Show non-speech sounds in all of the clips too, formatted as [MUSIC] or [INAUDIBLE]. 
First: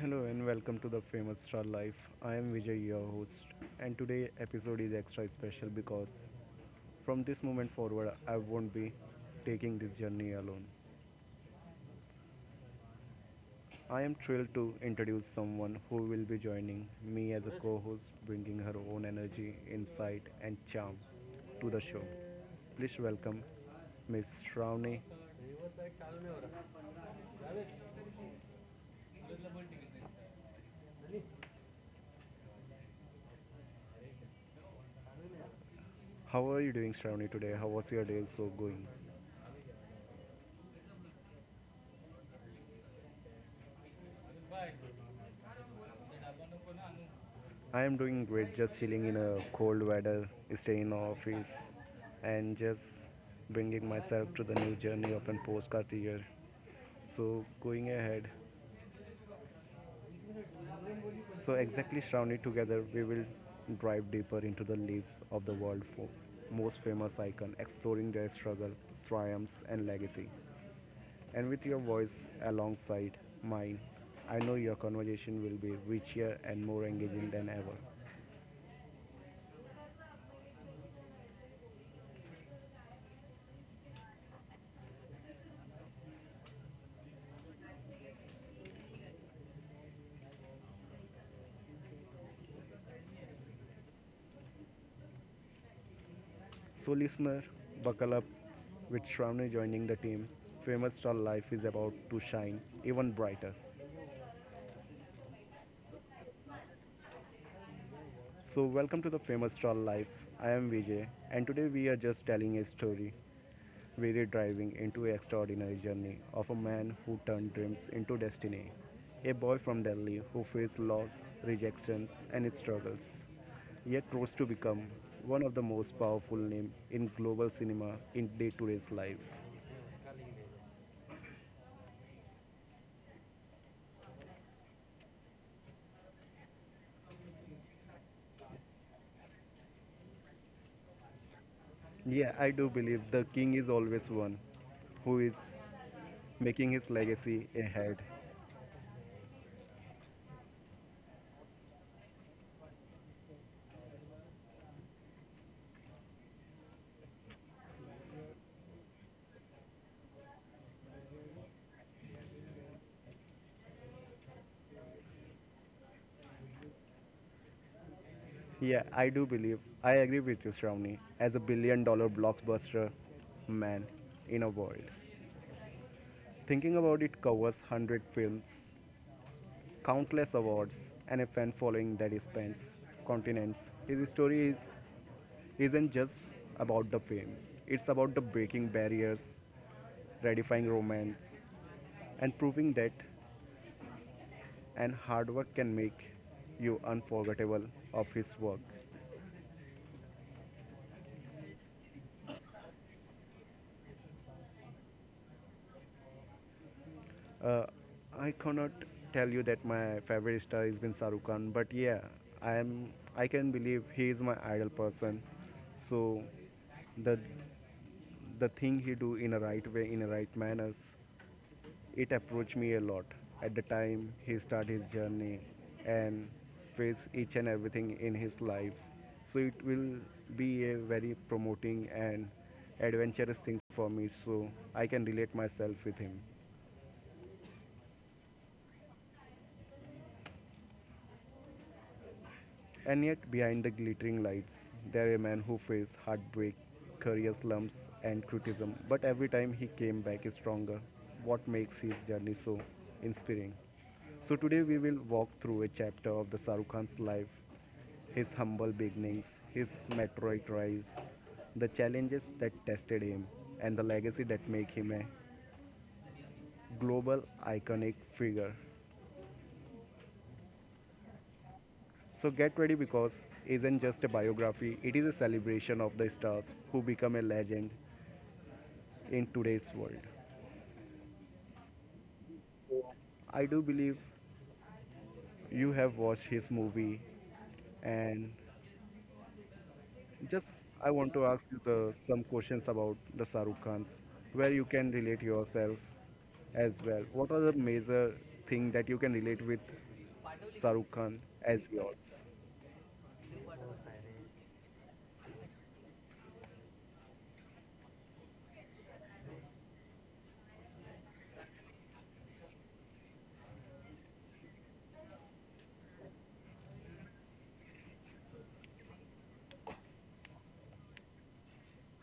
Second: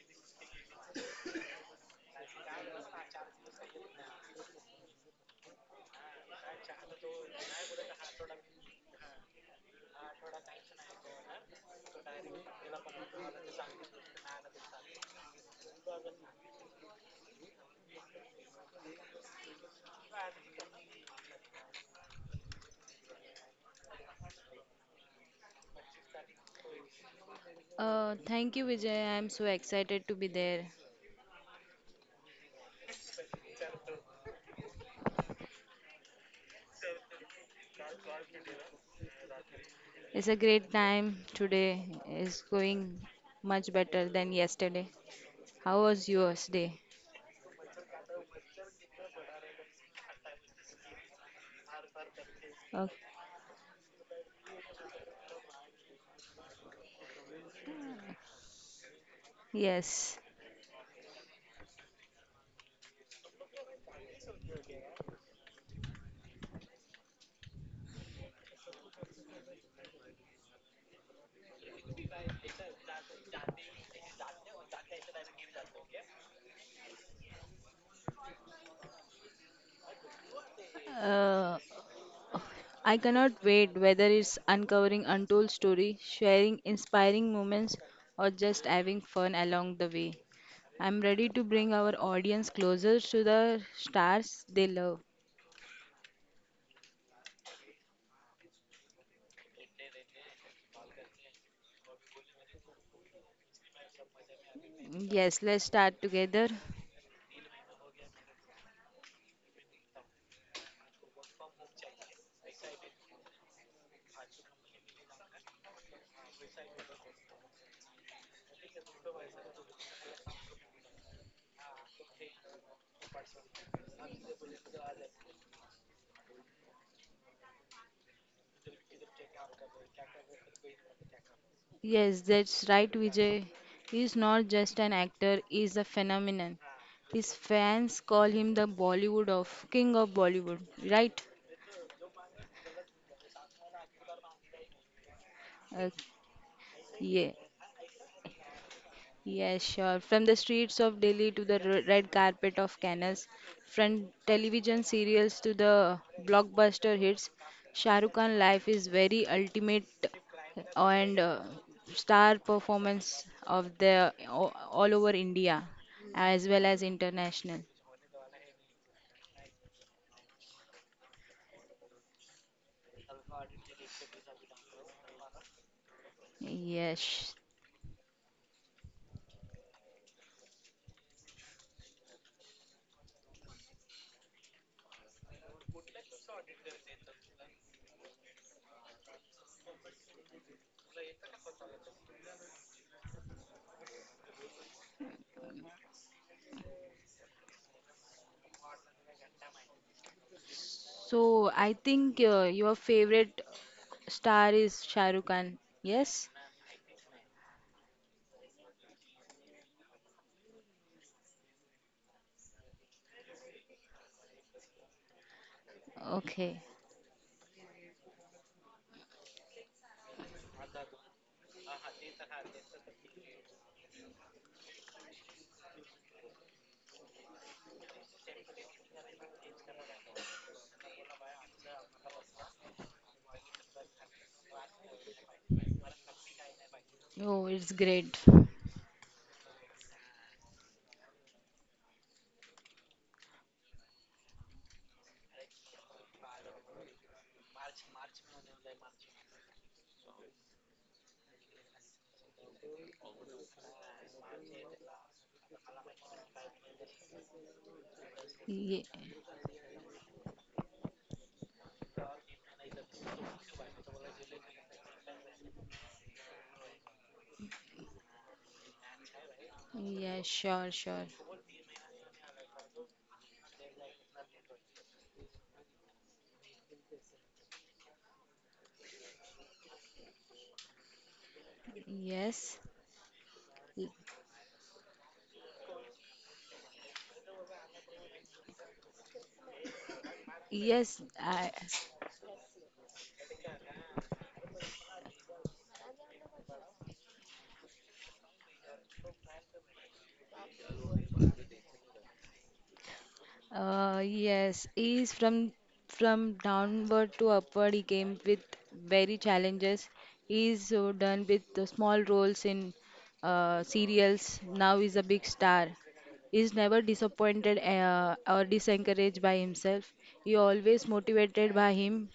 Hello and welcome to the famous Star Life. I am Vijay, your host, and today episode is extra special because from this moment forward, I won't be taking this journey alone. I am thrilled to introduce someone who will be joining me as a co-host, bringing her own energy, insight, and charm to the show. Please welcome Miss Shravani. Thank you, Vijay. I'm so excited to be there. How are you doing, Shravani? Today, how was your day so going? It's a great time today. It's going much better than yesterday. How was yours day? I am doing great, just chilling in a cold weather, staying in the office, Oh, and just bringing myself to the new journey of an postcard year. So, going ahead, yes. so exactly surrounded together, we will drive deeper into the lives of the world for most famous icon, exploring their struggle, triumphs, and legacy. And with your voice alongside mine, I know your conversation will be richer and more engaging than ever. Uh, I cannot wait whether it's uncovering untold story, sharing inspiring moments, or just having fun along the way. I'm ready to bring our audience closer to the stars they love. So, listener, buckle up with Shravani joining the team. Famous Star Life is about to shine even brighter. Yes, let's start together. So, welcome to the Famous Star Life. I am Vijay, and today we are just telling a story. We're driving into an extraordinary journey of a man who turned dreams into destiny. A boy from Delhi who faced loss, rejections, and struggles, yet rose to become one of the most powerful names in global cinema in day-to-day's life. Yes, that's right, Vijay. He's not just an actor, he's a phenomenon. His fans call him the Bollywood of King of Bollywood, right? Yeah, I do believe the king is always one who is Uh, making yeah, his legacy ahead. yeah, sure. From the streets of Delhi to the red carpet of Cannes, from television serials to the blockbuster hits, Shah Rukh Khan life is very ultimate and star performance of the all over India as well as international. Yeah, I do believe. I agree with you, Shravani, as a billion dollar blockbuster man in a world. Thinking about Yes. it covers 100 films, countless awards, and a fan following that spans continents. His story is, isn't just about the fame, it's about the breaking barriers, redefining romance, and proving that and hard work can make you unforgettable of his work. So I think your favorite star is Shah Rukh Khan. Yes? Uh, I cannot tell you that my favorite star has been Shahrukh Khan, but yeah, I am. I can believe he is my idol person. So Okay. the the thing he do in a right way, in a right manners, it approached me a lot at the time he started his journey and face each and everything in his life so it will be a very promoting and adventurous thing for me so I can relate myself with him. Oh, it's great. And yet, behind the glittering lights, there were men who faced heartbreak, career slumps, and criticism. But every time he came back stronger, what makes his journey so inspiring? So, today we will walk through a chapter of the Sarukhan's Khan's life, his Yeah, humble beginnings, his meteoric rise, the challenges that tested him, and the legacy that make him a global iconic figure. yeah, sure, sure. So get ready because isn't just a biography, it is a celebration of the stars who become a legend in today's world. Yes. I do believe you have watched his movie and just Yes, I want to I. ask you the some questions about the Sarukh Khan's where you can relate yourself as well. What are the major thing that you can relate with Sarukh Khan as yours? Yes, is from downward to upward. He came with very challenges. He's done with the small roles in serials. Now he's a big star. He's never disappointed or disencouraged by himself. He always motivated by him,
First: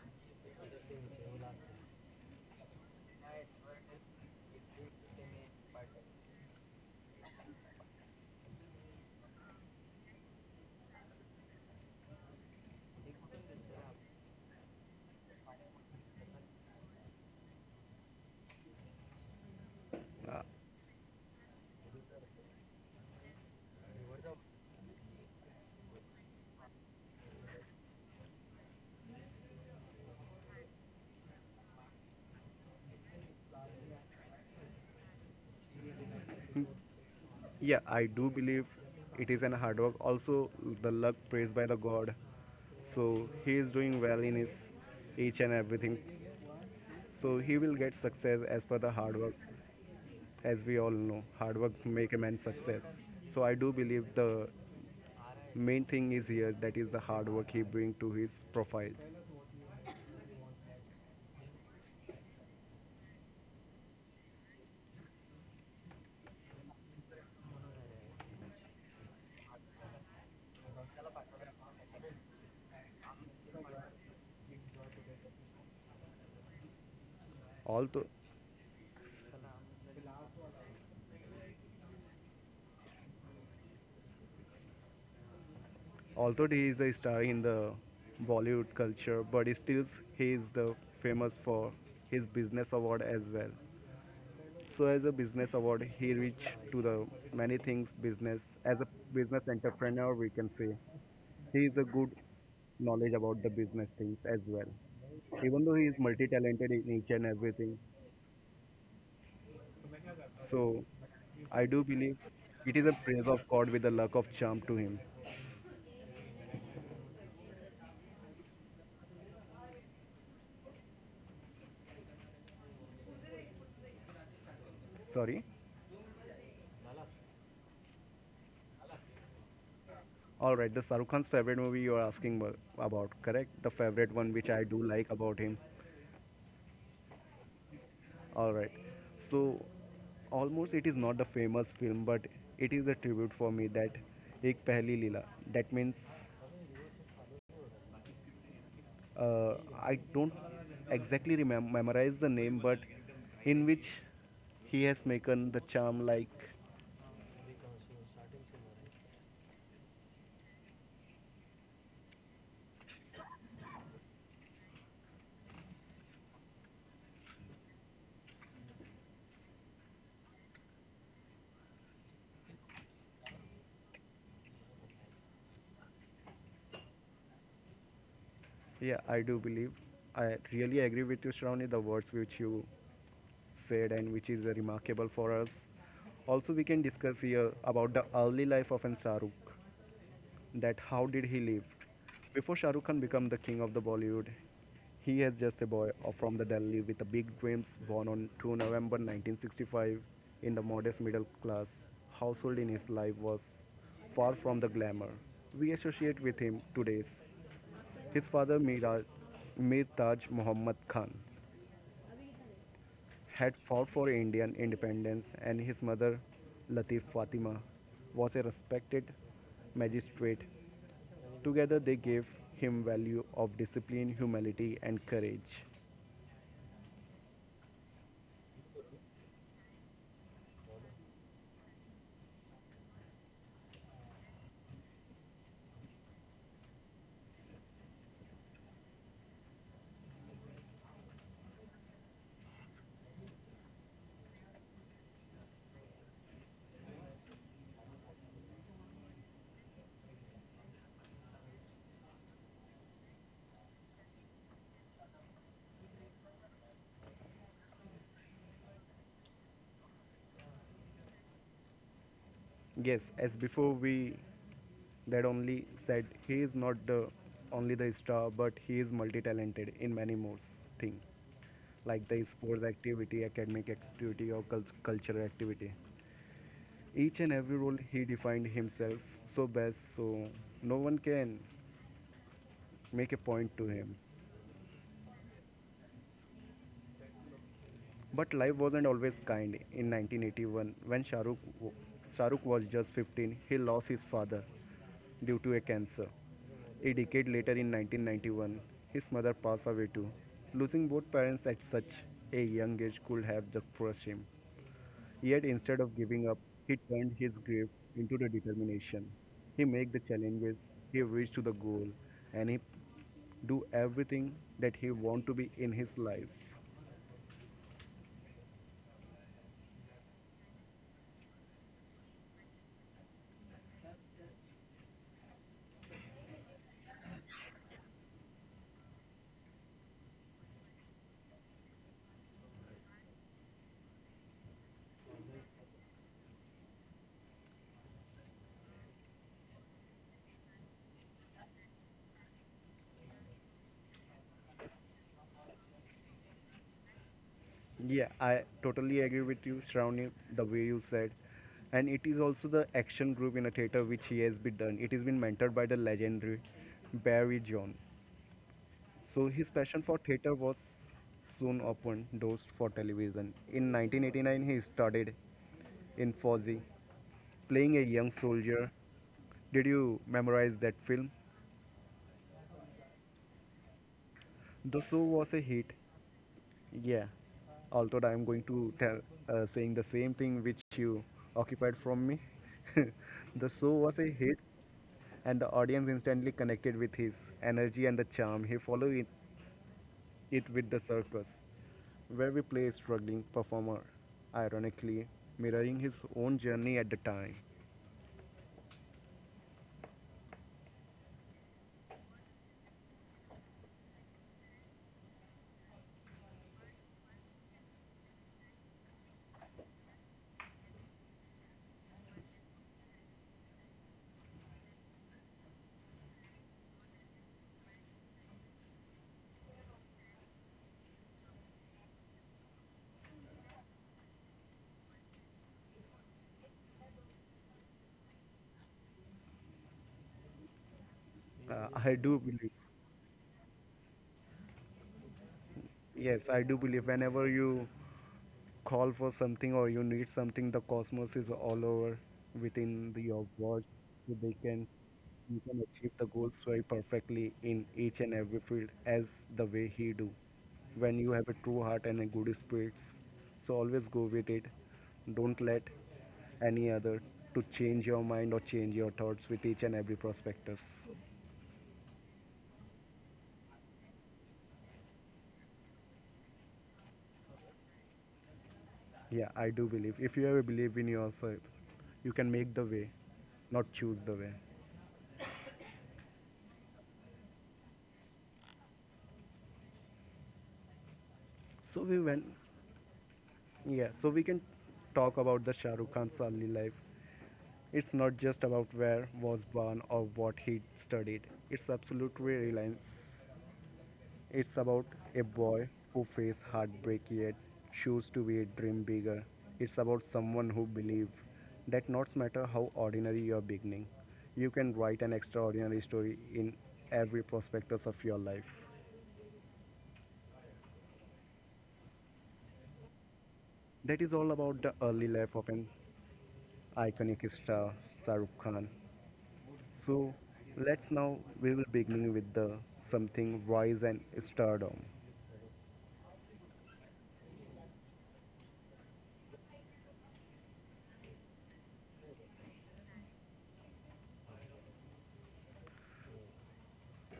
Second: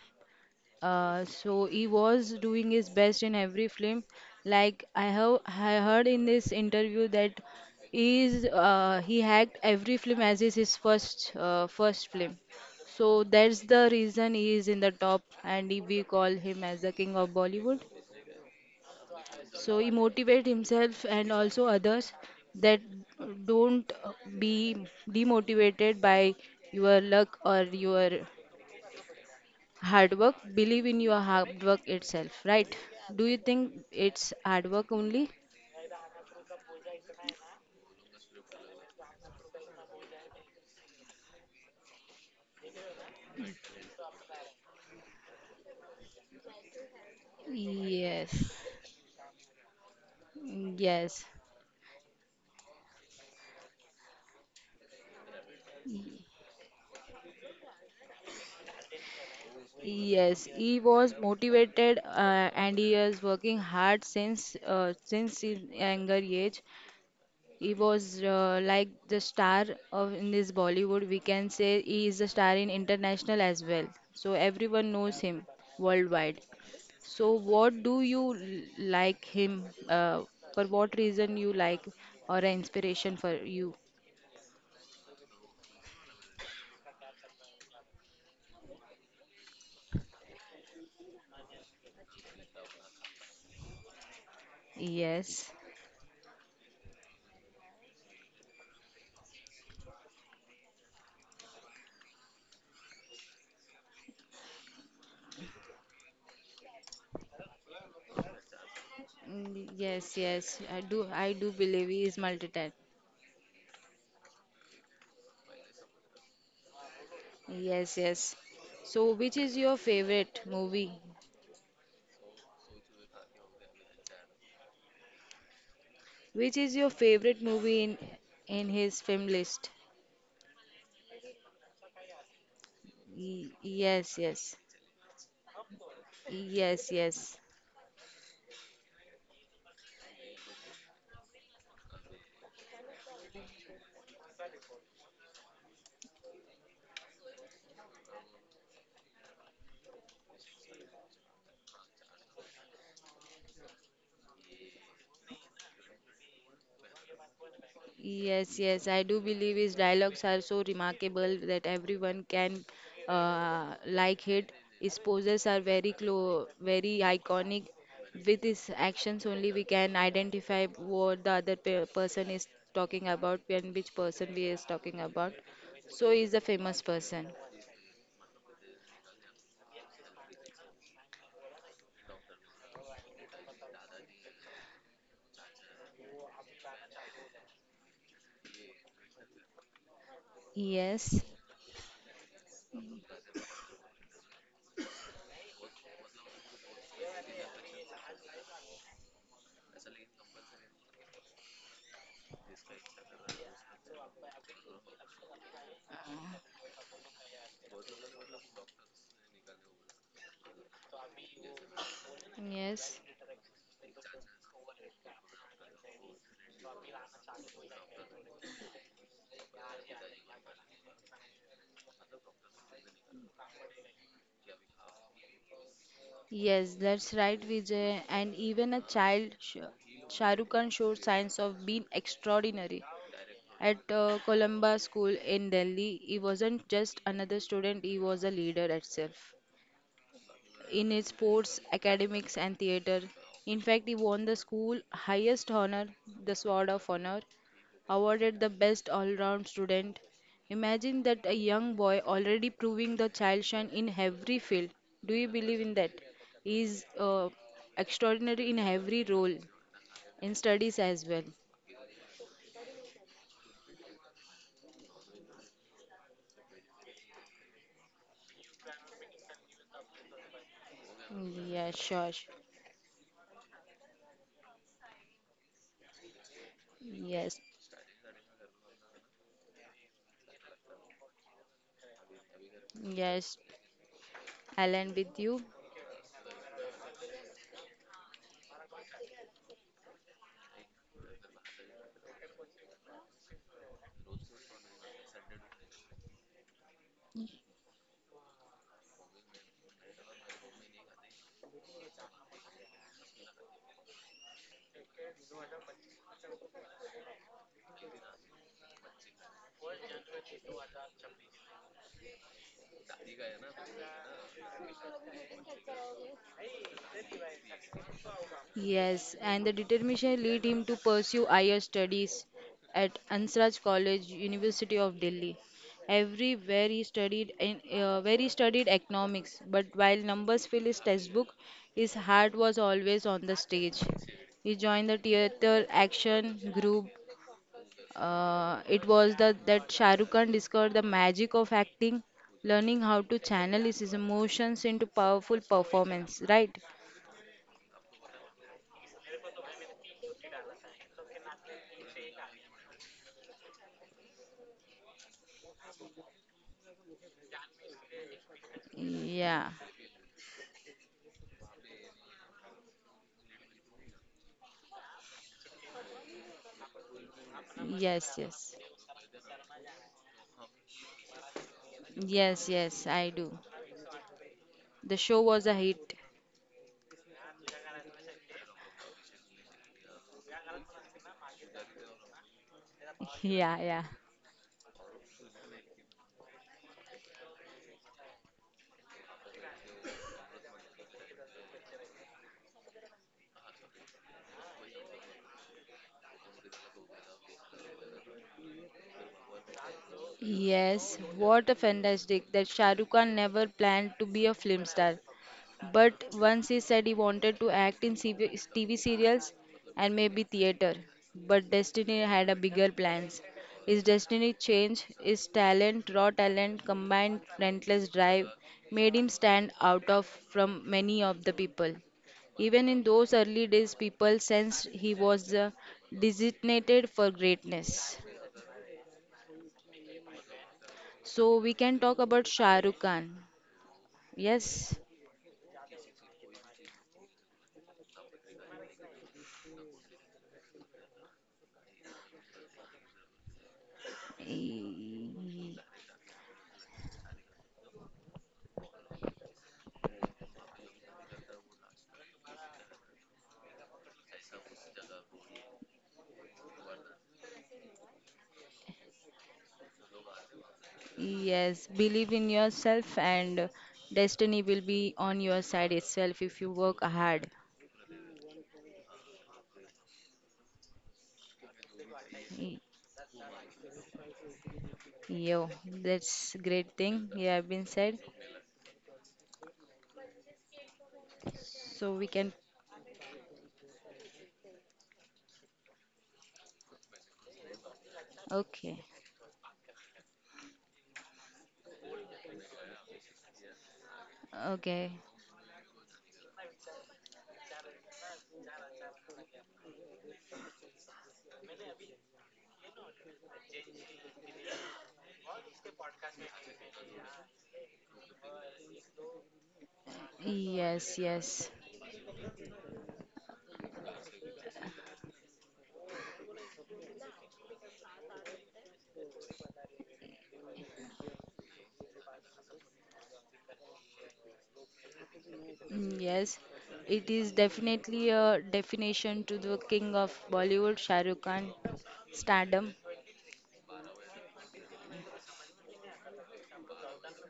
so he was doing his best in every film. Like I heard in this interview that he hacked every film as is his first film. So that's the reason he is in the top and we call him as the king of Bollywood. So he motivate himself and also others that don't be demotivated by your luck or your hard work. Believe in your hard work itself, right? Do you think it's hard work only? Yeah, I do believe it is an hard work. Also, the luck praised by the God. So he is doing well in his each and everything. So he will get success Yes. as per the hard work. As we all Yes, know, hard work make a man success. So I do believe the main thing is here that is the hard work he bring to his profile. yes, he was motivated, and he is working hard since his younger age. He was like the star of in this Bollywood. We can say he is a star in international as well. So everyone knows him worldwide. So what do Although you like him? For what reason you like or an inspiration for you? although he is a star in the Bollywood culture, but still he is the famous for his business award as well. So as a Yes. business award, he reached to the many things business. As a business entrepreneur, we can say he is a good knowledge about the business things as well. Even though he is multi-talented in each and everything, Mm, yes, yes. I so do, I do I believe do he is believe multi-talented. it is a praise of God with the luck of charm to him. Yes, yes. So, which is your favorite movie? Sorry. Which is your favorite movie in his film list? All right, the Sarukhan's favorite movie you are asking about, correct? The Yes, favorite one yes, which I do like about him. yes, yes. All right. So almost it is not a famous film, but it is a tribute for me that एक पहली लीला. That means uh, I don't exactly remember memorize the name, but in which he has making the charm like Yes, yes, I do believe his dialogues are so remarkable that everyone can like it. His poses are very clo very iconic. With his actions only we can identify what the other pe person is talking about and which person we is talking about. So he's a famous person. yeah I do believe I really agree with you Shravani, the words which you said and which is remarkable for us. Also we can discuss here about the early life of an Shahrukh, that how Yes. did he live? Before Shah Rukh Khan became the king of the Bollywood, he is just a boy from the Delhi with a big dreams born on 2 November 1965 in the modest middle class household in his life was far from the glamour we associate with him today. His father Miraj, Mir Taj Muhammad Khan Yes, had fought for Indian independence and his mother Latif Fatima was a respected magistrate. Together, they gave him value of discipline, humility, and courage. yes, that's right, Vijay. And even a child, Shah Rukh Khan showed signs of being extraordinary. At Columba School in Delhi, he wasn't just another student, he was a leader itself. In his sports, academics, and theatre, in fact, he won the school highest honor, the Sword of Honor, awarded the best all round student. Imagine that a young boy already proving the child shine in every field. Do you believe in that? He is extraordinary in every role, in studies as well. Yes, as before we that only said he is not the only the star, but he is multi-talented in many more things Mm, yeah, like sure. the sports activity, academic activity, or cultural activity. Each and Yes. every role he defined himself so best, so no one can make a Yes. point to him. Align with you? But life wasn't always kind. In 1981, when Shah Rukh was just 15, he lost his father due to a cancer. A decade later, in 1991, his mother passed away too. Losing both parents at such a young age could have crushed him. Yet instead of giving up, he turned his grief into the determination. He made the challenges, he reached to the goal, and he do everything that he want to be in his life. Yes, and the determination lead him to pursue higher studies at Ansaraj College, University of Delhi. Everywhere he studied in where he studied economics, but while numbers fill his textbook, his heart was always on the stage. He joined the theater action group. It was the, that Shah Rukh Khan discovered the magic of acting, learning how to channel his emotions into powerful performance, right? Yeah, I totally agree with you, Shravani, the way you said. And it is also the action group in a theater which he has been done. It has been mentored by the legendary Barry John. So Yeah. his passion for theater was soon opened doors for television. In 1989, he started in Fozzie, playing a Yes, young yes. soldier. Did you memorize that film? Yes, yes, I do. The The show show was a was a hit. hit. Yeah, although I'm going to tell saying the same thing which you occupied from me. [LAUGHS] [LAUGHS] Yeah, The show yeah. was a hit, and the audience instantly connected with his energy and the charm. He followed it with the circus, where we play a struggling performer, ironically mirroring his own journey at the time. Yes, what a fantastic that Shah Rukh Khan never planned to be a film star. But once he said he wanted to act in CV TV serials and maybe theater. But Destiny had a bigger plans. His destiny changed, his talent, raw talent, combined relentless drive made him stand out of from many of the people. Even in those early days, people sensed he was designated for greatness. So we can Uh, talk I about do Shah believe, Rukh Khan. Yes. yes, I do believe. Whenever you call for something or you need something, the cosmos is all over within your words. So they can Y- you can achieve the goals very perfectly in each and every field as the way he do. When you have a true heart and a good spirits, so always go with it. Don't let any other to change your mind or change your thoughts with each and every prospectus. Yes, believe in yourself and destiny will be on your side itself if you work hard. Yeah, I do believe. If you ever believe in yourself, you can Y- make the way, not choose the way. Yo, that's great thing you have been said. So we So we can went. Yeah, so we can talk about the Shah Rukh Khan's early life. It's not just okay. about where was born or what he studied. It's absolutely reliance. It's Okay. about a boy who faced heartbreak yet chose to be a dream bigger. It's about someone who believes that not matter how ordinary your beginning, you can write an extraordinary story in every prospectus of your life. Yes, yes. That is all about the early life of an iconic star, Shah Rukh Khan. So let's now we will beginning with the something wise and stardom. Mm, yes, it is definitely a definition to the king of Bollywood, Shah Rukh Khan stardom.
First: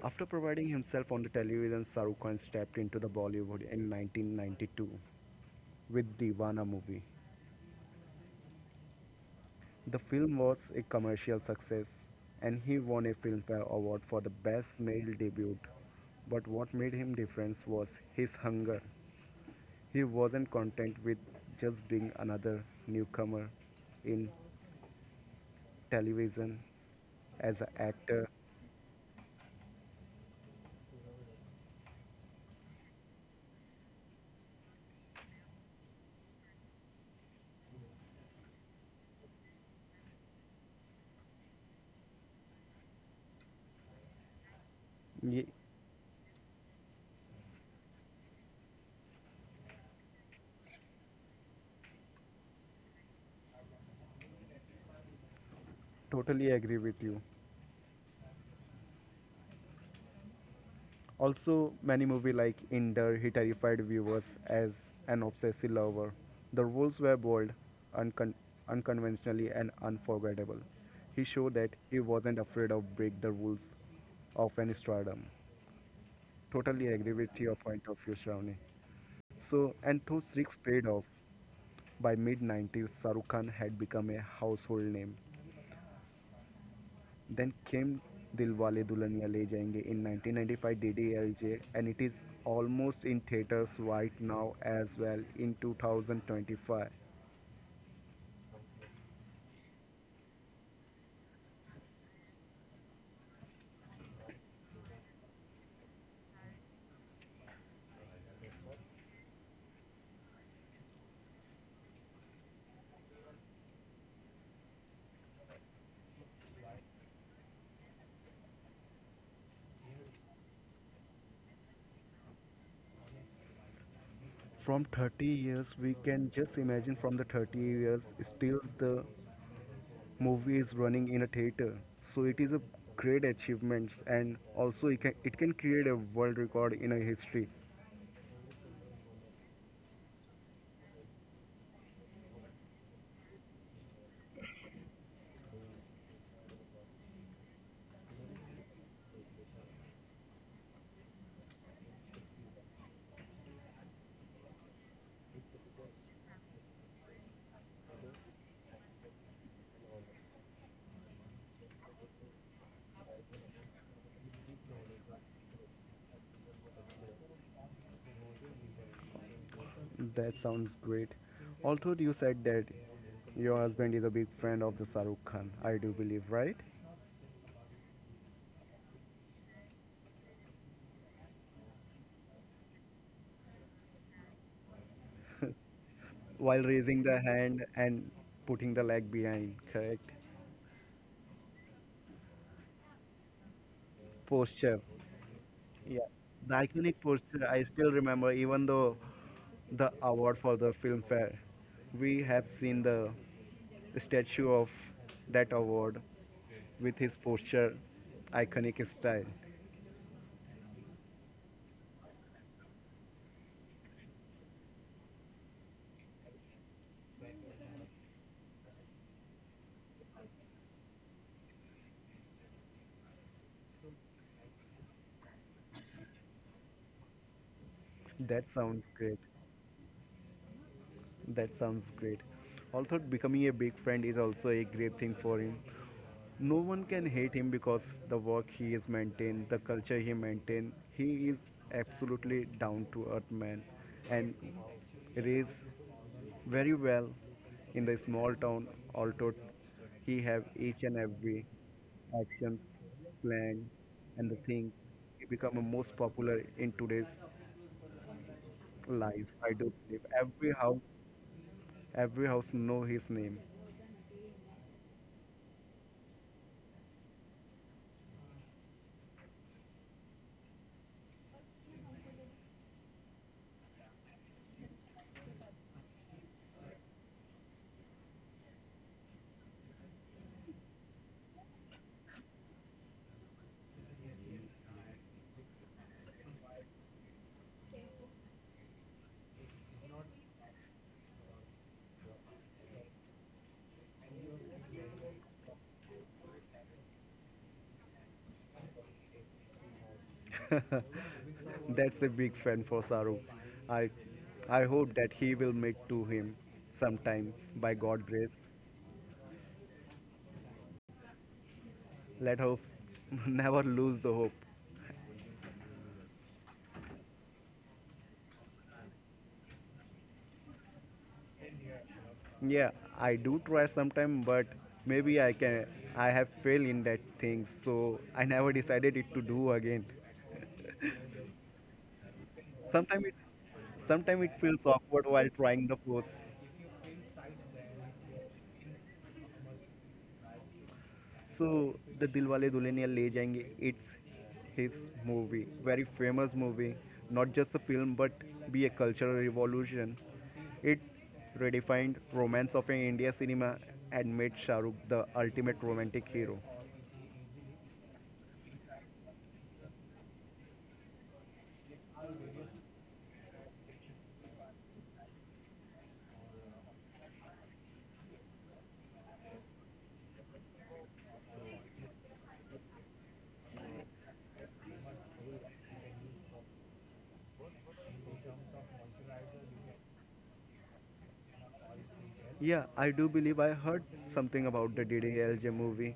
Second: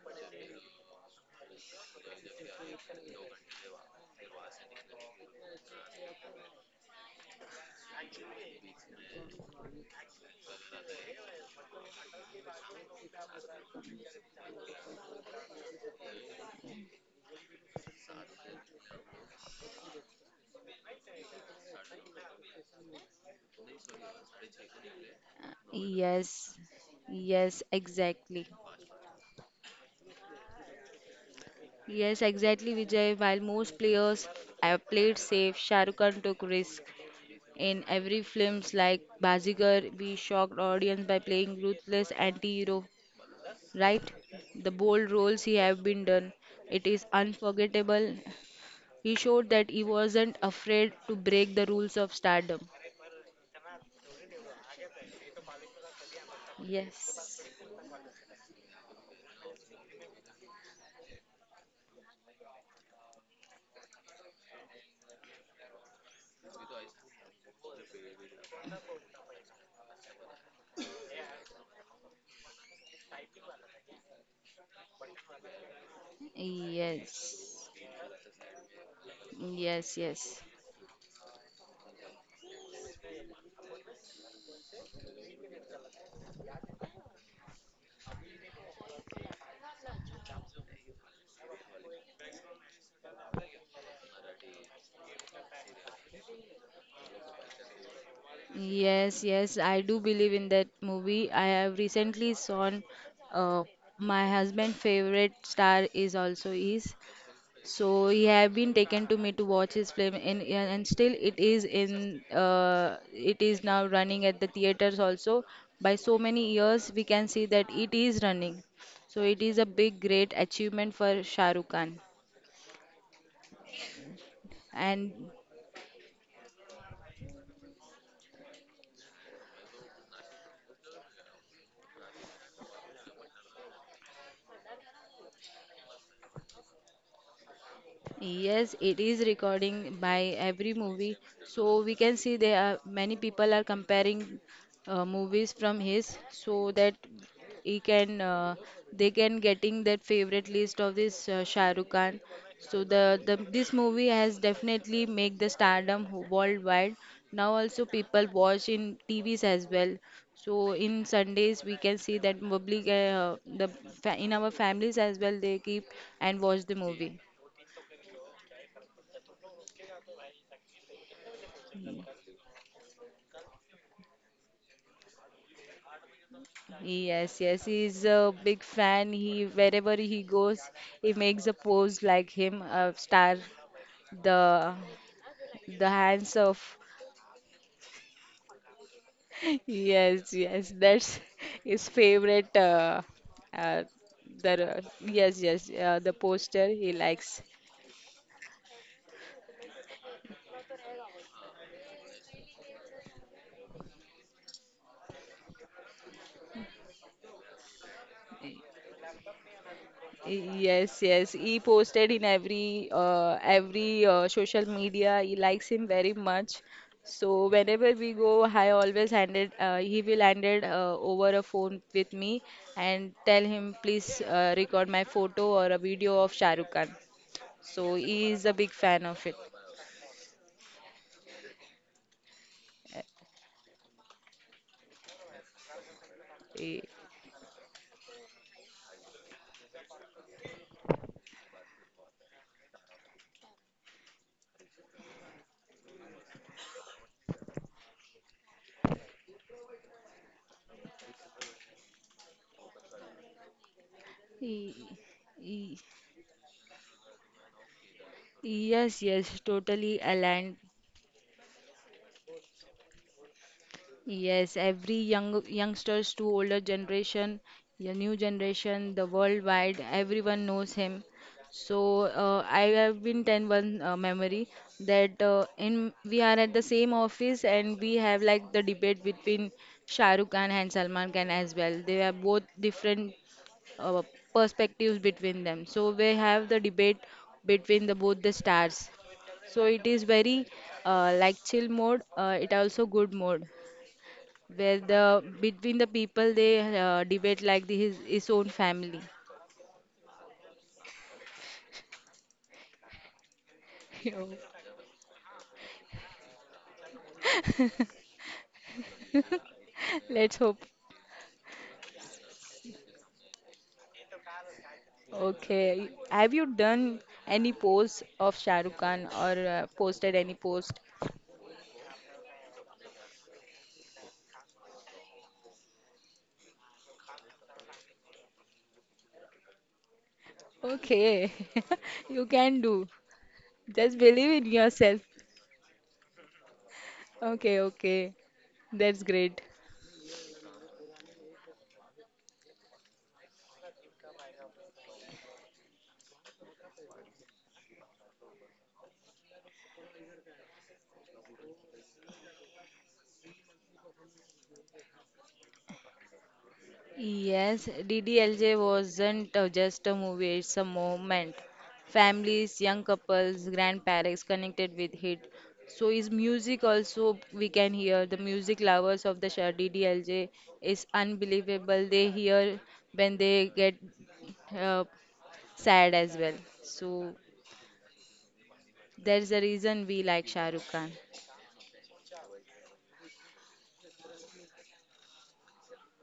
After providing himself on the television, Shahrukh Khan stepped into the Bollywood in 1992 with Deewana movie. The film was a commercial success and he won a Filmfare Award for the best male debut. But what made him different was his hunger. He wasn't content with just being another newcomer in television Yes, as an yes, actor. exactly. Yes, exactly, Vijay. While most players have played safe, Shah Rukh Khan took risk. In every films like Bazigar, we shocked audience by playing ruthless anti-hero, right? The bold roles he Ye- have been done, it is unforgettable. He showed that he wasn't afraid to break the rules of stardom. totally agree with you. Yes, Also, many movie like Ender, he terrified viewers as an obsessive lover. The roles were bold, uncon- unconventionally, and unforgettable. He showed that he wasn't afraid of break the rules of any stardom. Totally agree with your yes, point of view, Shravani. So, and yes, those yes. tricks paid off. By mid 90s, Sarukhan had become a household name. Then came Dilwale Dulhaniya Le Jayenge in 1995 DDLJ and it is almost in theaters right now as well in 2025. Yes, yes, I do believe in that movie. I have recently seen. uh, my husband' favorite star is also is. So he have been taken to me to watch his film and still it is in, uh, it is now running at the theaters also. By so many years we can see that it is running. So it is a big great achievement for Shah Rukh Khan. From And 30 years we can just imagine from the 30 years still the movie is running in a theater. So it is a great achievement and it can create a world record in a history. yes, it is recording by every movie. So we can see there are many people are comparing movies from his so that he can, they can getting their favorite list of this Shah Rukh Khan. So the this movie has definitely make the stardom worldwide. Now also people watch in TVs as well. So in Sundays we can see that public, in our families as well they keep and watch the movie. That sounds great. Although Hmm. you said that your husband is a big friend of the Shahrukh Khan, I do believe, right? Yes, yes, he's a big fan. He wherever he goes, he makes a pose like him, a star, the the hands While of. raising the hand and putting the leg behind. [LAUGHS] Correct Yes, yes, that's his favorite. Uh, posture. Yes, Yeah, the the poster iconic he posture likes. I still remember, even though the award for the filmfare, we have seen the statue of that award with his posture, iconic style. Yes, yes. He posted in every social media. He likes him very much. So whenever we go, I always handed he will handed over a phone with me and tell him please record my photo or a video of Shah Rukh Khan. So he That is a big sounds fan great. of it. That sounds great. Also, Uh, becoming a big friend is also a great thing for him. No one he- can hate him because the work he is maintained, the culture he maintained. He is absolutely down to earth man, and it is very well in the small town. Although he have each and every actions plan and the thing he- he become a he- most popular in today's Yes, life. yes, I do totally believe aligned. Every house know his name. Yes, every young youngsters to older generation, your new generation, the worldwide, everyone knows him. So I have been 10 1 memory that in we are at the same office and we have like the debate between Shah Rukh Khan and Salman Khan as well. They have both different uh, perspectives between them. So we have the debate between the both the stars. So it is very like chill mode. It also good mode where the between the people they debate like his own family. [LAUGHS] That's a big fan for Saruk. I, I [LAUGHS] hope that he will make to him sometimes by God grace. Let's hope. Let hopes [LAUGHS] never lose the hope. Okay. Have you done any post of Shah Rukh Khan or posted any post? Yeah, I do try sometime, but maybe I can. I have failed in that thing, so I never decided it to do again. Okay. [LAUGHS] You can do. Sometimes it, Just sometimes it believe in feels awkward yourself. while trying the pose. Okay, okay. That's great. So the Dilwale Dulhaniya Le Jayenge, it's his movie, very famous movie, not just a film but be a cultural revolution. It redefined romance of an India cinema and made Shah Rukh the ultimate romantic hero. Yes, DDLJ wasn't just a movie, it's a moment. Families, young couples, grandparents connected with it. So is music also we can hear the music lovers of the Shah DDLJ is unbelievable. They hear when they get uh, sad as well. So there's a reason we like Shah Rukh Khan. Yeah, I do believe I heard something about the DDLJ movie.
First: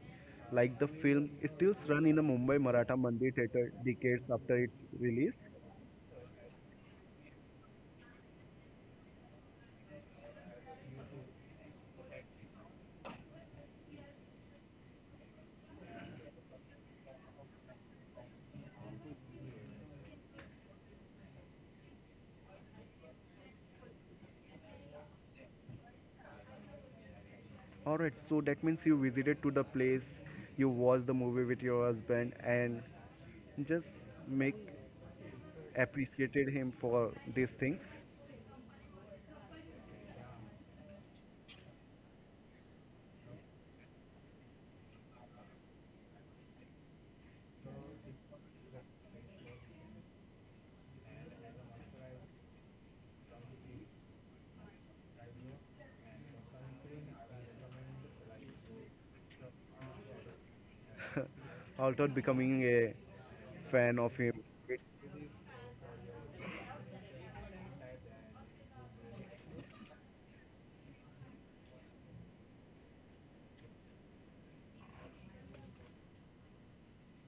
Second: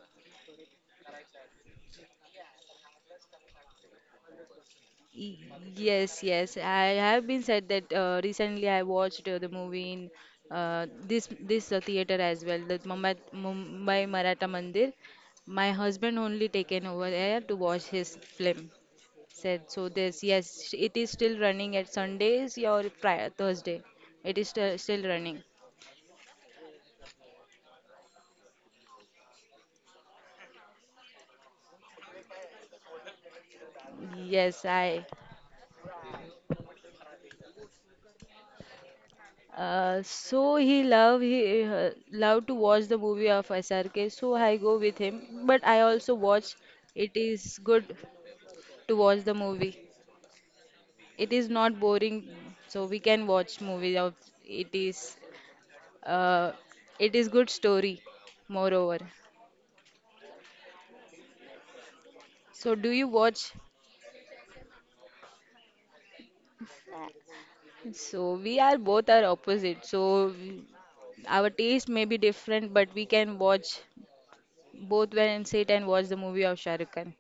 Like the film still run in the Mumbai Maratha Mandir theater decades after its release. Y- Yes, yes. I have been said that recently I watched the movie in, this this theater as well, the Mumbai Maratha Mandir. My husband only taken over there to watch his film. Said so. This yes, it is still running at Sundays or Friday, Thursday. It is still running. Alright, so that means you visited to the place, you watched the movie with your husband, and just make Yes, I. appreciated him for these things. So he love to watch the movie of SRK, so I go with him. But I also watch. It is good to watch the movie. It is not boring, so we can watch movie of it is uh, it is good story. Moreover, Although becoming so a do you watch? fan of him. So we are both are opposite. So our taste may be different, but we can watch both when and sit and watch the movie of Shah Rukh Khan.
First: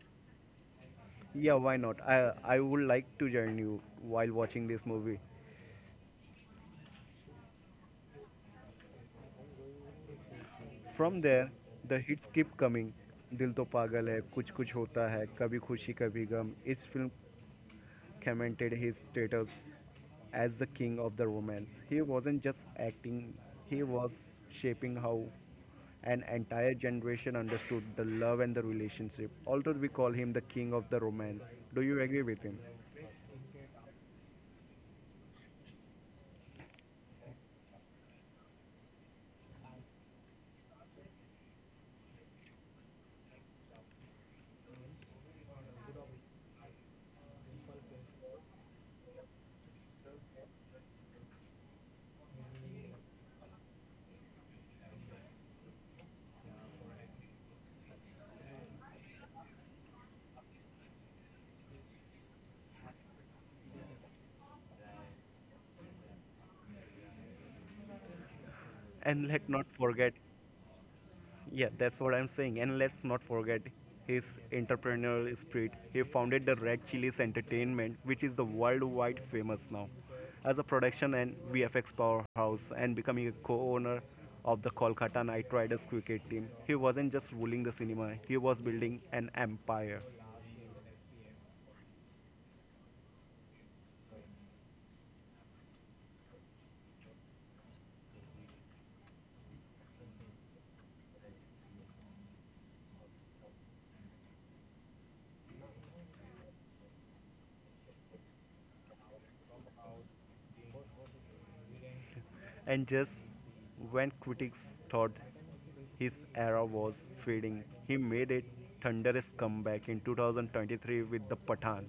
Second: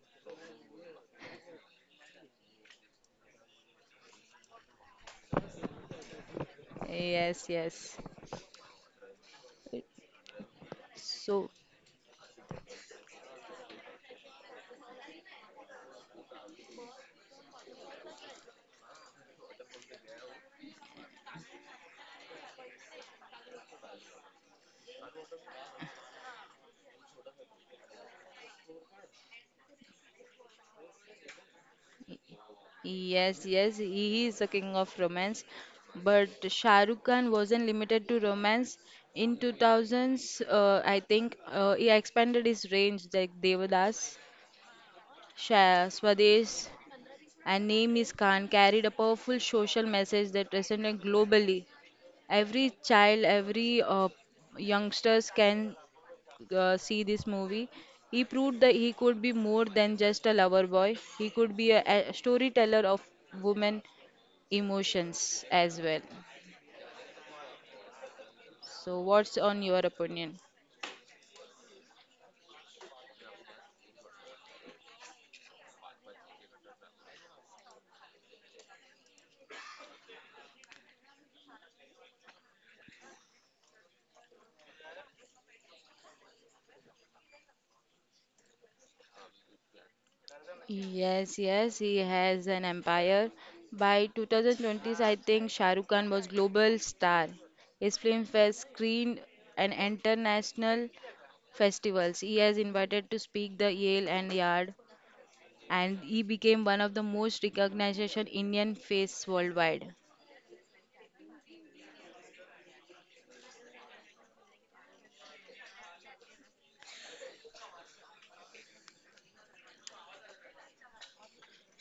Yeah, why not? I would like to join you while watching this movie. Yes, yes. From there, So, the hits keep coming. दिल तो पागल है कुछ कुछ होता है कभी खुशी कभी गम इस film commented his status as the king of the romance. He wasn't just acting, he was shaping how an entire generation understood the love and the relationship. Although we call him the king of the romance. Do you agree with him? yes, yes, he is the king of romance. But Shah Rukh Khan wasn't limited to romance. In 2000s, I think he expanded his range like Devadas, Sha Swadesh, and Name is Khan carried a powerful social message that resonated globally. Every child, every youngsters can see this movie, he proved that he could be more than just a lover boy. He could be a storyteller of women emotions as well. So, And what's let on not your forget opinion? Yeah, that's what I'm saying. And let's not forget his entrepreneurial spirit. He founded the Red Chilies Entertainment, which is the worldwide famous now, as a production and VFX powerhouse, and becoming a co-owner of the Kolkata Knight Riders cricket team. He wasn't just ruling the cinema; he was building an empire. Yes, yes, he has an empire. By 2020s, I think Shah Rukh Khan was global star. His films were screened at international festivals. He has invited to speak the Yale and Yard and he became one of the most recognized Indian face worldwide. And just when critics thought his era was fading, he made a thunderous comeback in 2023 with the Pathan.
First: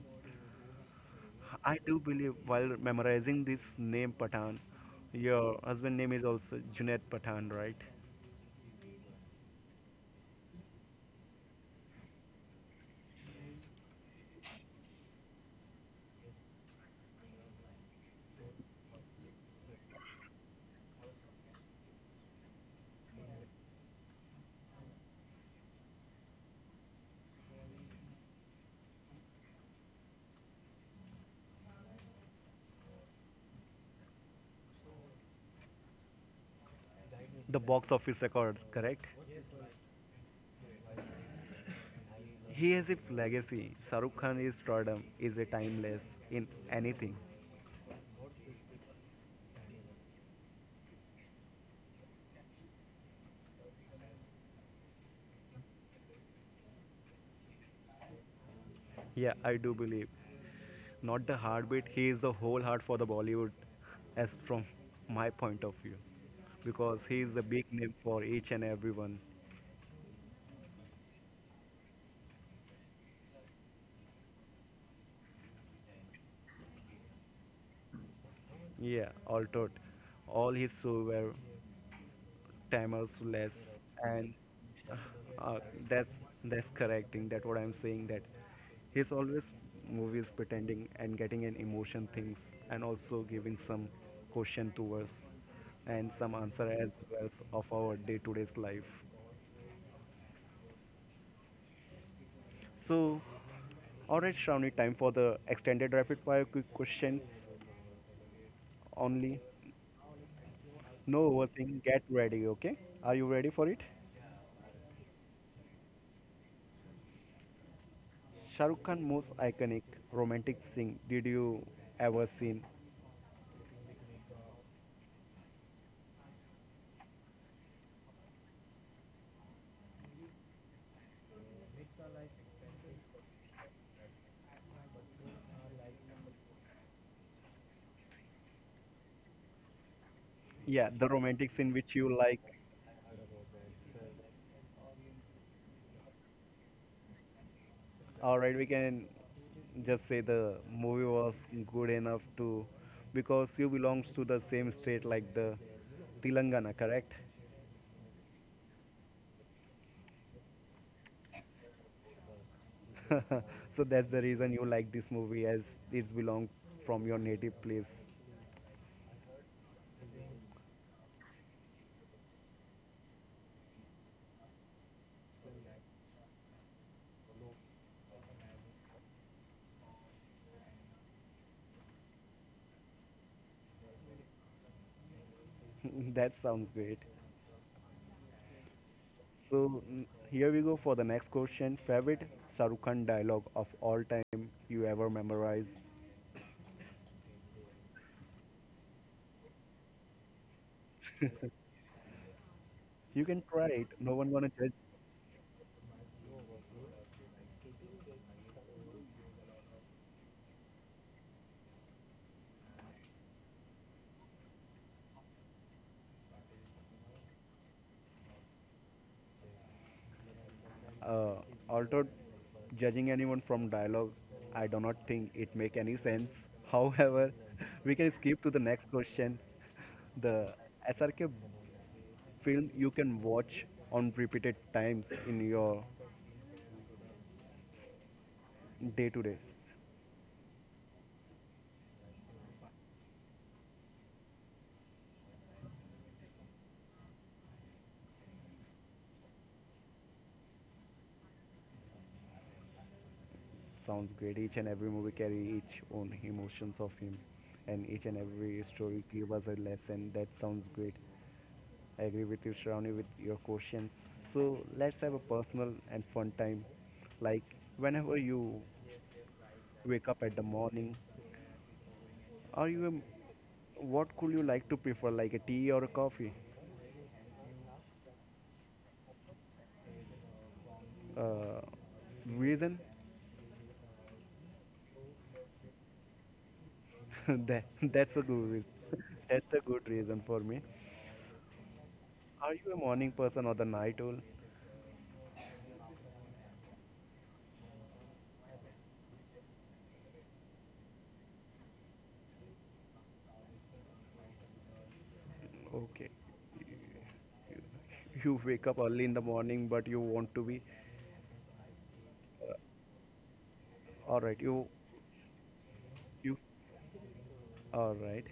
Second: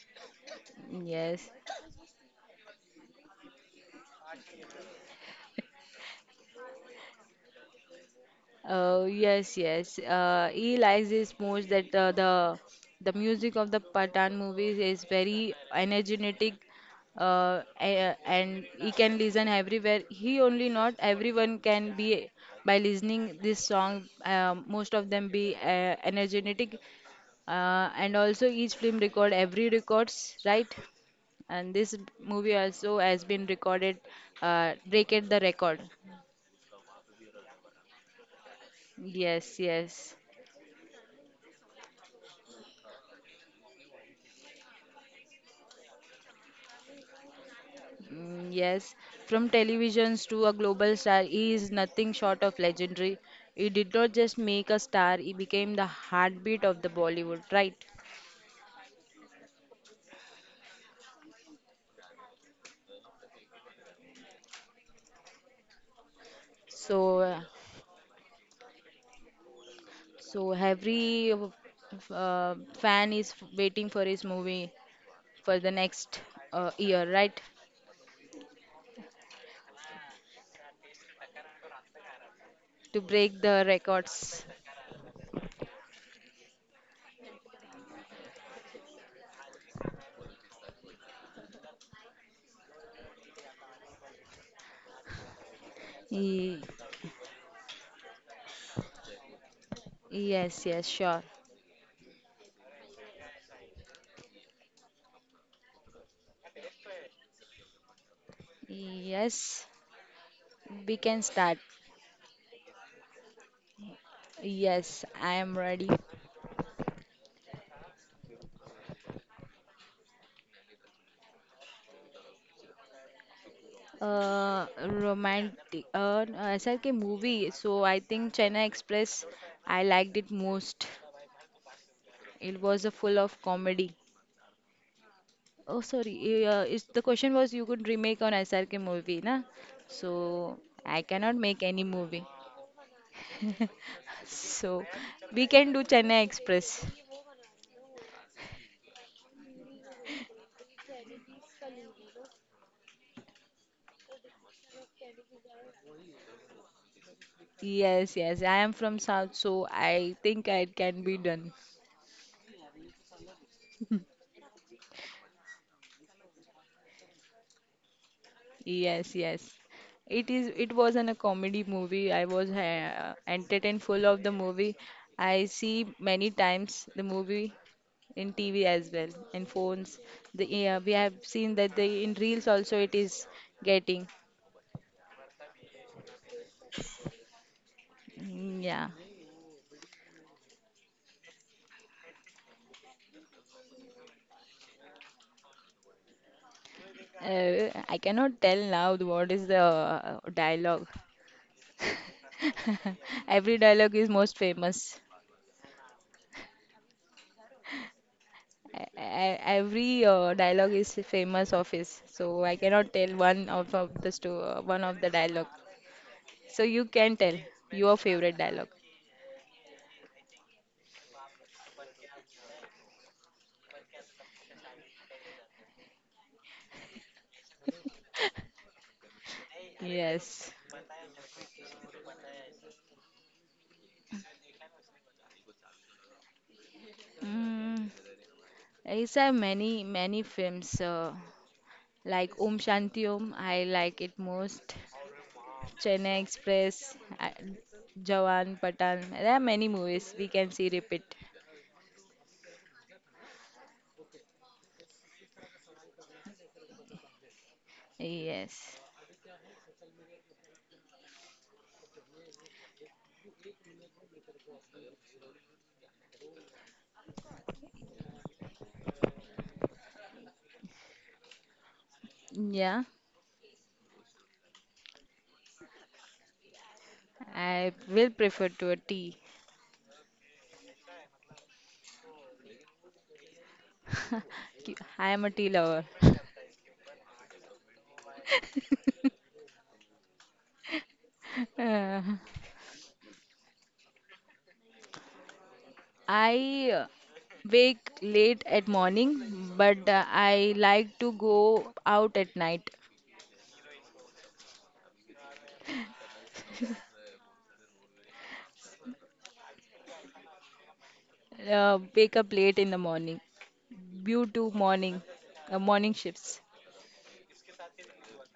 Yes. I do believe while memorizing this name Pathan, your husband name is also Junaid Pathan, right? Yes, yes. He likes this most that the music of the Pathan movies is very energetic, and he can listen everywhere. He only not everyone can be by listening this song. Most of them be energetic, and also each film record every records, right? And this movie also has been recorded, Break It the Record. The box office record, correct? Yes, yes. He has a legacy. Saruk Khan is stardom is a timeless in anything. Mm, yes, from televisions to a global star, he is nothing short of legendary. He did not just make a star, he became the heartbeat of the Bollywood, right? Yeah, I do believe. Not the heartbeat, he is the whole heart for the Bollywood as from my point of view. Because So, he is uh, the big name for each and everyone. so every fan is waiting for his movie for the next year, right? Yeah, all taught. All his shows were To timers break the less records. and uh, that's that's correcting that what I'm saying that he's always movies pretending and getting an emotion things and also giving some question to us and some Ye- answer as well of our day-to-day's life. Yes, yes, sure. So all right Shravani, time for the extended rapid fire quick questions only. Yes, we can No start. overthink, get ready. Okay, are you ready for it? Yes, I am ready. Shahrukh Khan most iconic romantic scene did you ever seen? Romantic. SRK movie. So I think China Express. I liked it most. It was a full of comedy. Oh, sorry. Is the question was you could remake on SRK movie, na? So Yeah, I the cannot make romantic any scene which movie. you like. [LAUGHS] So we can do Chennai Express. All right, we can just say the movie was good enough to because you belongs to the same state like the Telangana, correct? Yes, yes. I am from South, so I think it can be done. [LAUGHS] So that's the reason you like this movie as it's belong from your native place. Yes, yes. It is. It was an a comedy movie. I was entertained full of the movie. I see many times the movie in TV as well in phones. The yeah, we have seen that the in reels also it is getting. [LAUGHS] That sounds great. Mm, yeah, So here we go for the next question. Favorite Shahrukh Khan dialogue of all time you ever memorized? I cannot tell now the- what is the dialogue. [LAUGHS] You can Every try it. dialogue is No most one gonna judge. famous. I, every dialogue is famous of his, so I cannot tell one of the sto one of the dialogue. So you can tell your favorite dialogue. Uh, although judging anyone from dialogue, I do not think it make any sense. However, [LAUGHS] we can skip to the next question. Yes. The SRK film you can watch on repeated times in your Mm, day it's to a day. many films like Om Shanti Om. I like it most. Chennai Express, I, Jawan Patan. There are many movies we can see repeat. Sounds great. Each and every movie carry each own emotions of him, and each and every Yes. story give us a lesson. That sounds great. I agree with you, Shravani, with your questions. So let's have a personal and fun time. Like whenever you wake up at the morning, Yeah. are you a what could you like to prefer, like a tea or a coffee? I will prefer to a tea. Uh, reason? [LAUGHS] I am a tea lover. [LAUGHS] That that's a good reason. [LAUGHS] That's a good reason for me. [LAUGHS] Uh, Are you a morning person or the night owl? I wake late at morning, but I like to go out at night. Okay, you, you wake up early in the morning, but you want to be Wake up late in the morning all due right. to You morning morning shifts. you All right.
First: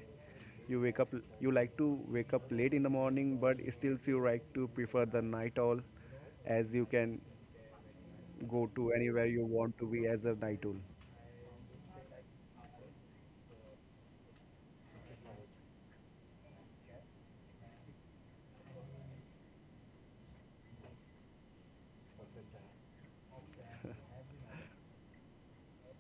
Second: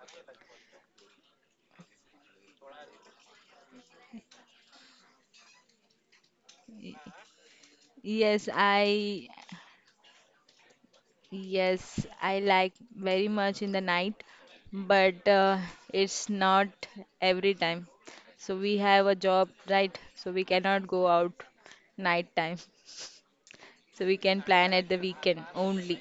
You wake up. You like to wake up late in the morning, but still you like to prefer the night owl, as you Y- can Yes, go to anywhere I you want to be as a night owl. yes, I like very much in the night, but it's not every time. So we have a job, right? So we cannot go out night time. So we can plan at the weekend only.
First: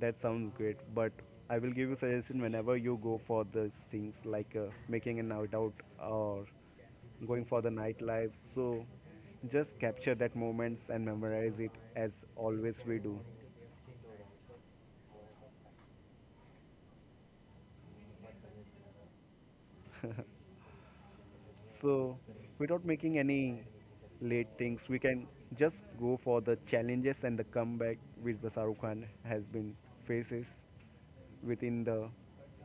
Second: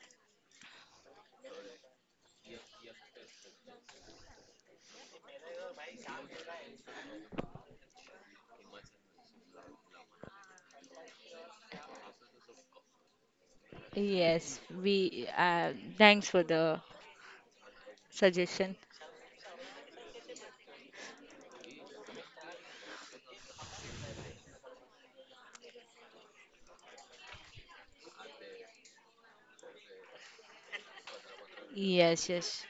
That sounds great. But I will give you suggestion whenever you go for these things like making a night out or going for the nightlife. So just capture that moments and memorize it as always we do. Yes, we thanks for the suggestion. So, without making any late things, we can just go for the challenges and the comeback which the Shahrukh Khan has been faces within the Yes, yes.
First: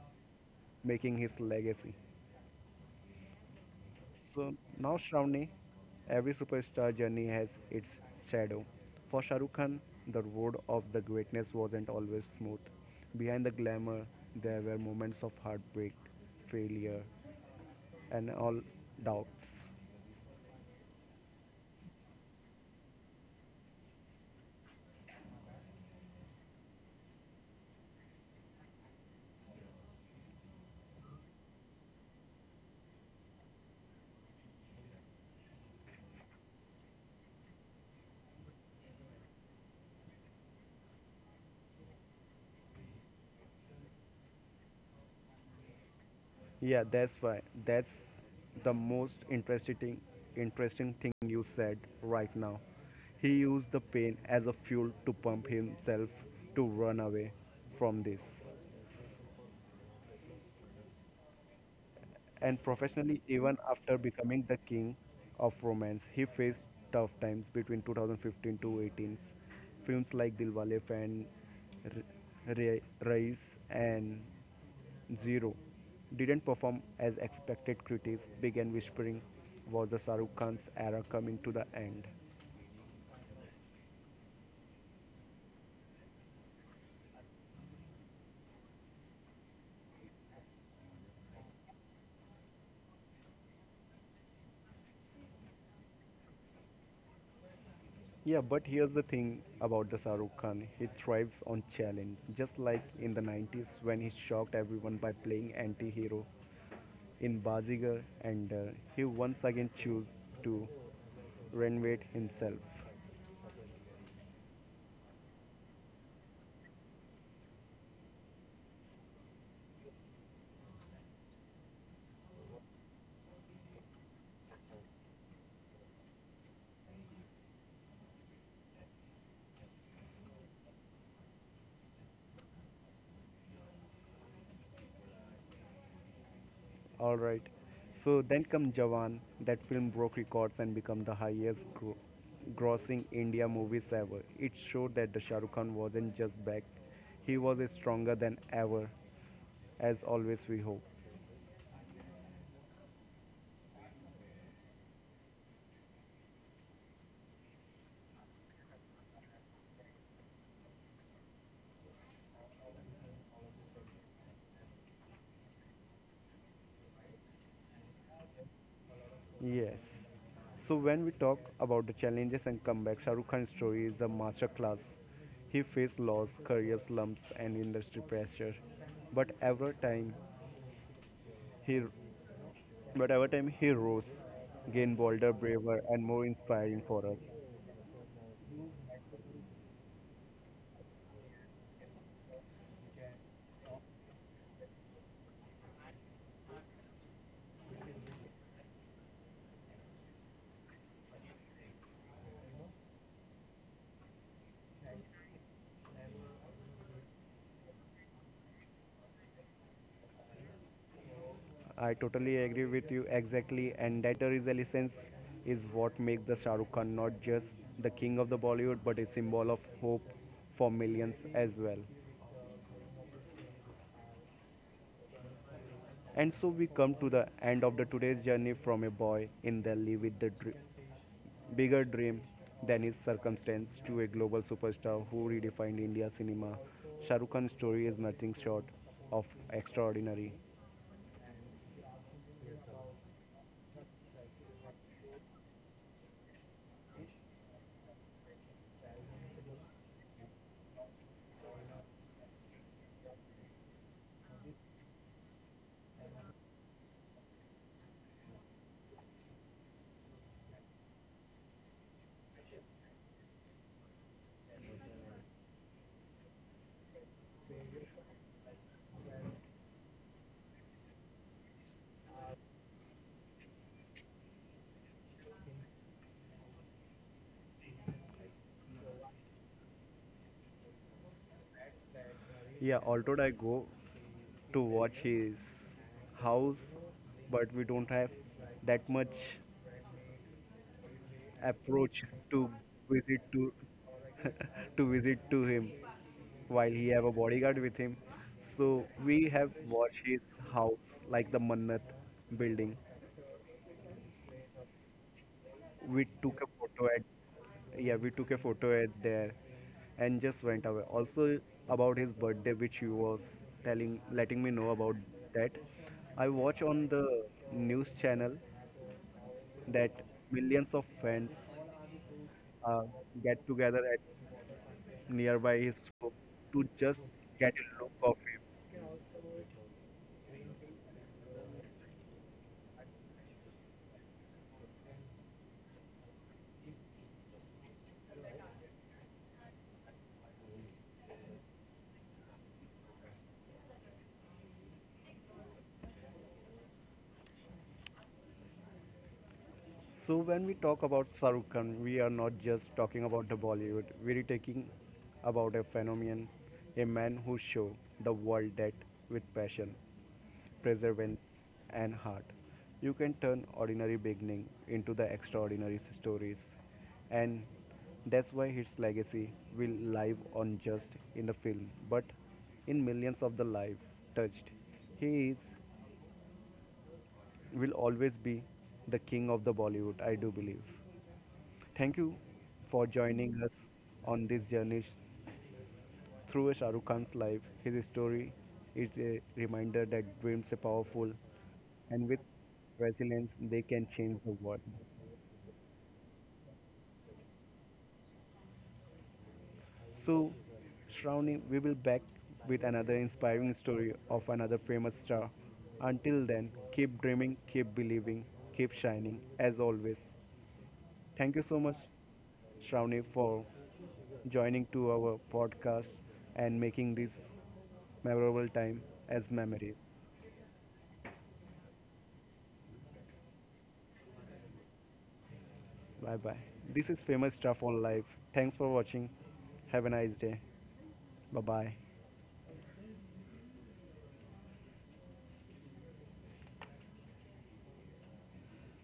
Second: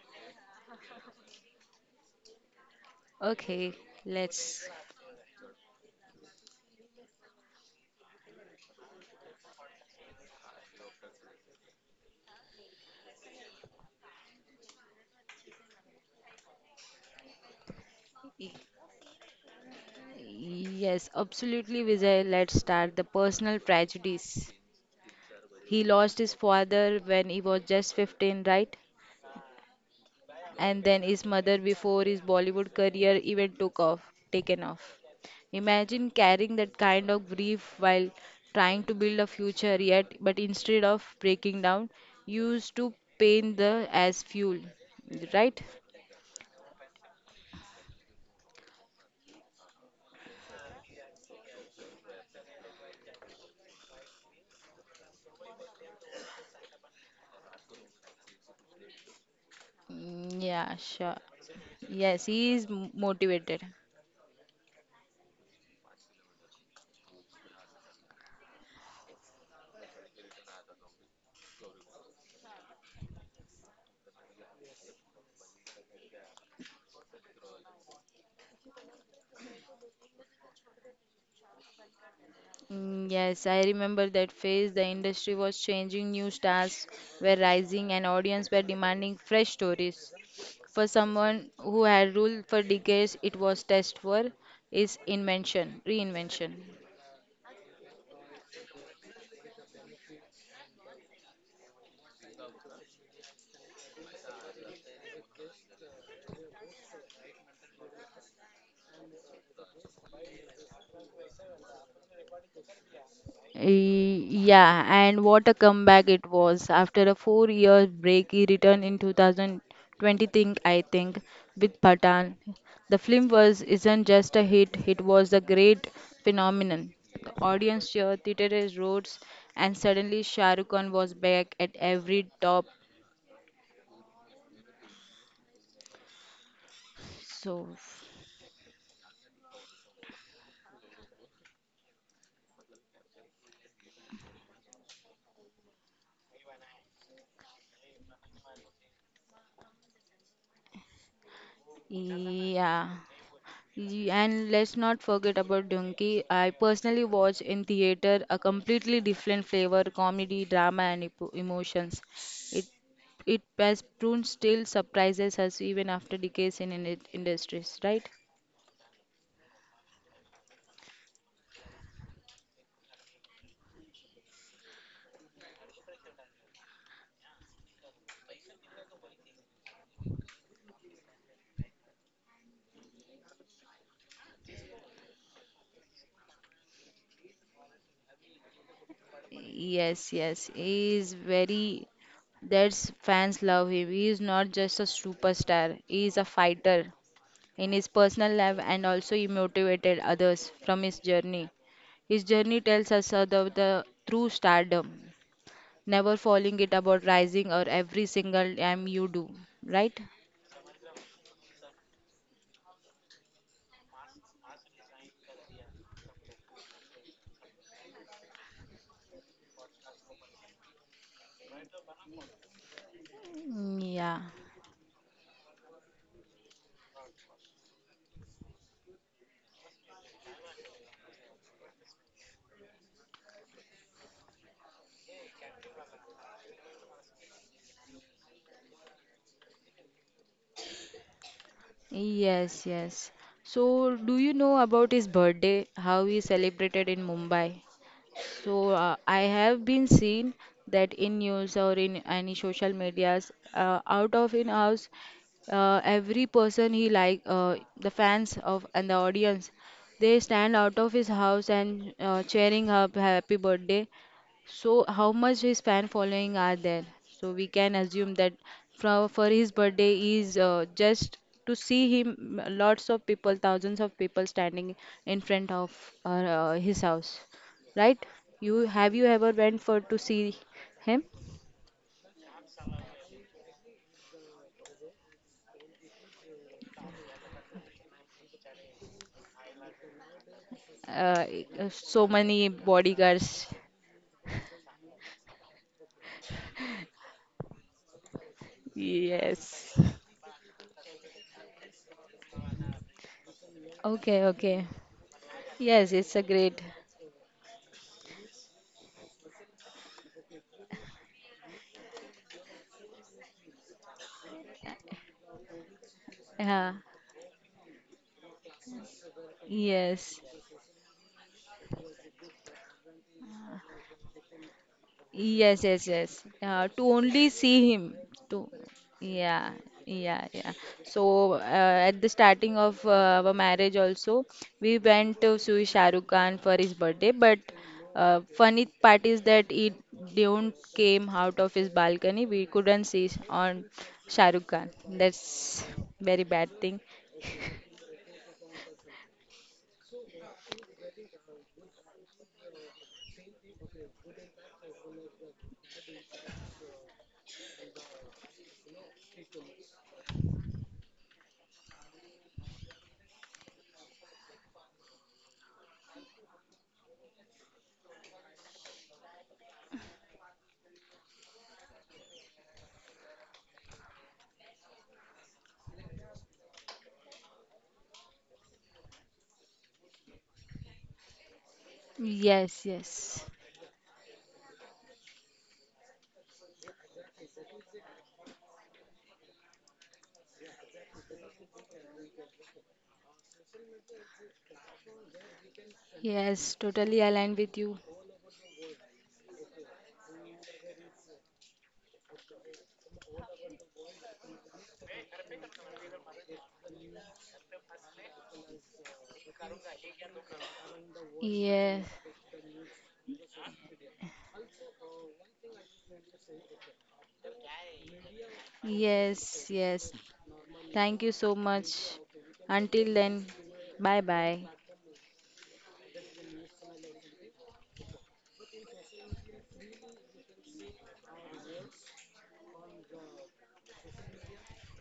making his legacy. Okay, So let's. now Shravani, every superstar journey has its shadow. For Shahrukh Khan, the road of the greatness wasn't always smooth. Behind the glamour, there were moments of heartbreak, failure, and y- all doubts. Yes, absolutely, Vijay. Let's start the personal tragedies. He lost his father when he was just 15, right? And then his mother before his Bollywood career even took off, taken off. Imagine carrying that kind of grief while trying to build a future yet, but instead of breaking down, used to paint the as fuel, right? Yeah, that's why. That's the most interesting thing you said right now. He used the pain as a fuel to pump himself to run away from this. Mm, yeah, sure. Yes, And he is professionally even motivated. after becoming the king of romance he faced tough times between 2015 to 18. Films like Dilwale, Fan, R- Race and Zero didn't perform as expected. Critics began whispering, was the Shahrukh Khan's era coming to the end? Mm, yes, I remember that phase. The industry was changing, new stars were rising, and audience were demanding fresh stories. For someone who had ruled for decades, it was test for its invention, reinvention. Yeah, but here's the thing about the Shahrukh Khan. He thrives on challenge, just like in the 90s when he shocked everyone by playing anti-hero in Bazigar, and he once again chose to renovate himself. Yeah, and what a comeback it was. After a 4 year break, he returned in 2020, I think, with Pathan. The film was isn't just a hit, it was a great phenomenon. The audience cheered, theaters roads, and suddenly Shah Rukh Khan was back at every top. Alright, So, so then come Jawan, that film broke records and became the highest grossing India movies ever. It showed that the Shah Rukh Khan wasn't just back, he was stronger than ever, as always we hope. yeah. And let's not forget about Donkey. I personally watched in theater a completely different flavor, comedy, drama, and emotions. It it has proven still surprises us even after decades in industries, right? Yes. So when we talk about the challenges and comebacks, Shah Rukh Khan's story is a masterclass. He faced loss, career slumps, and industry pressure, but he, but every time he rose, gained bolder, braver, and more inspiring for us. Yes, yes. He is very. That's fans love him. He is not just a superstar. He is a fighter. In his personal life and also he motivated others from his journey. His journey tells us about the true stardom, never falling it about rising or every single time you do, right? I totally agree with you exactly, and that resilience is what makes the Shah Rukh Khan not just the king of the Bollywood, but a symbol of hope for millions as well. Yeah. And so we come to the end of the today's journey from a boy in Delhi with the bigger dream than his circumstance to a global superstar who redefined India cinema. Shah Rukh Khan's story is nothing short of extraordinary. Yes, yes. So, do you know about his birthday, how he celebrated in Mumbai? So I have been seen that in news or in any social medias, out of in house, every person he like the fans of and the audience, they stand out of his house and cheering up happy birthday so, how much his fan following are there? So we can assume that for his birthday is just to see him, lots of people, thousands of people standing in front of uh, his house, right? You ever went for to see him? Yeah, although I go to watch his house, but we don't have that much Uh, so approach many to visit bodyguards. to [LAUGHS] to visit to him while he have a bodyguard with him. So we have Yes. watched his house like the Mannat building. Okay, okay. Yes, it's We a took great. a photo at yeah, we took a photo at there and just went away. Also about his birthday which he was telling letting me know about that. I watch Yeah. on the news channel that Yes. millions of fans uh, get together at Yes, nearby his yes, home yes. To To just only get see a him. look of To him. yeah, yeah, yeah. So at the starting of our marriage also, we went to see Shah Rukh Khan for his birthday. But funny part is that it don't came out of his balcony. We couldn't see on Shah Rukh Khan. That's very bad thing. So when we talk about Sarukhan, Khan, we are not just talking about the Bollywood. We are talking about a phenomenon, a man who showed the world that with passion, perseverance, and heart, you can turn ordinary beginning into the extraordinary stories, and that's why his legacy will live on just in the film, but in millions of the lives touched. He is will always be the king of the Bollywood, I do believe. Thank you Yes, for yes, joining us on this journey through Shah Rukh Khan's life. His story is a reminder that dreams are powerful and with resilience they can change the world. yes. Totally aligned with you. So, Shravani, we will back with another inspiring story of another famous star. Until then, keep dreaming, keep believing, keep shining as always. Thank you so Yes, much, Shravani, for joining to our podcast and making this memorable time as yes, memories. yes. Thank you so much. Until then, bye bye. Bye bye. This is Famous Stuff on Life. Thanks for watching. Have a nice day. Bye bye.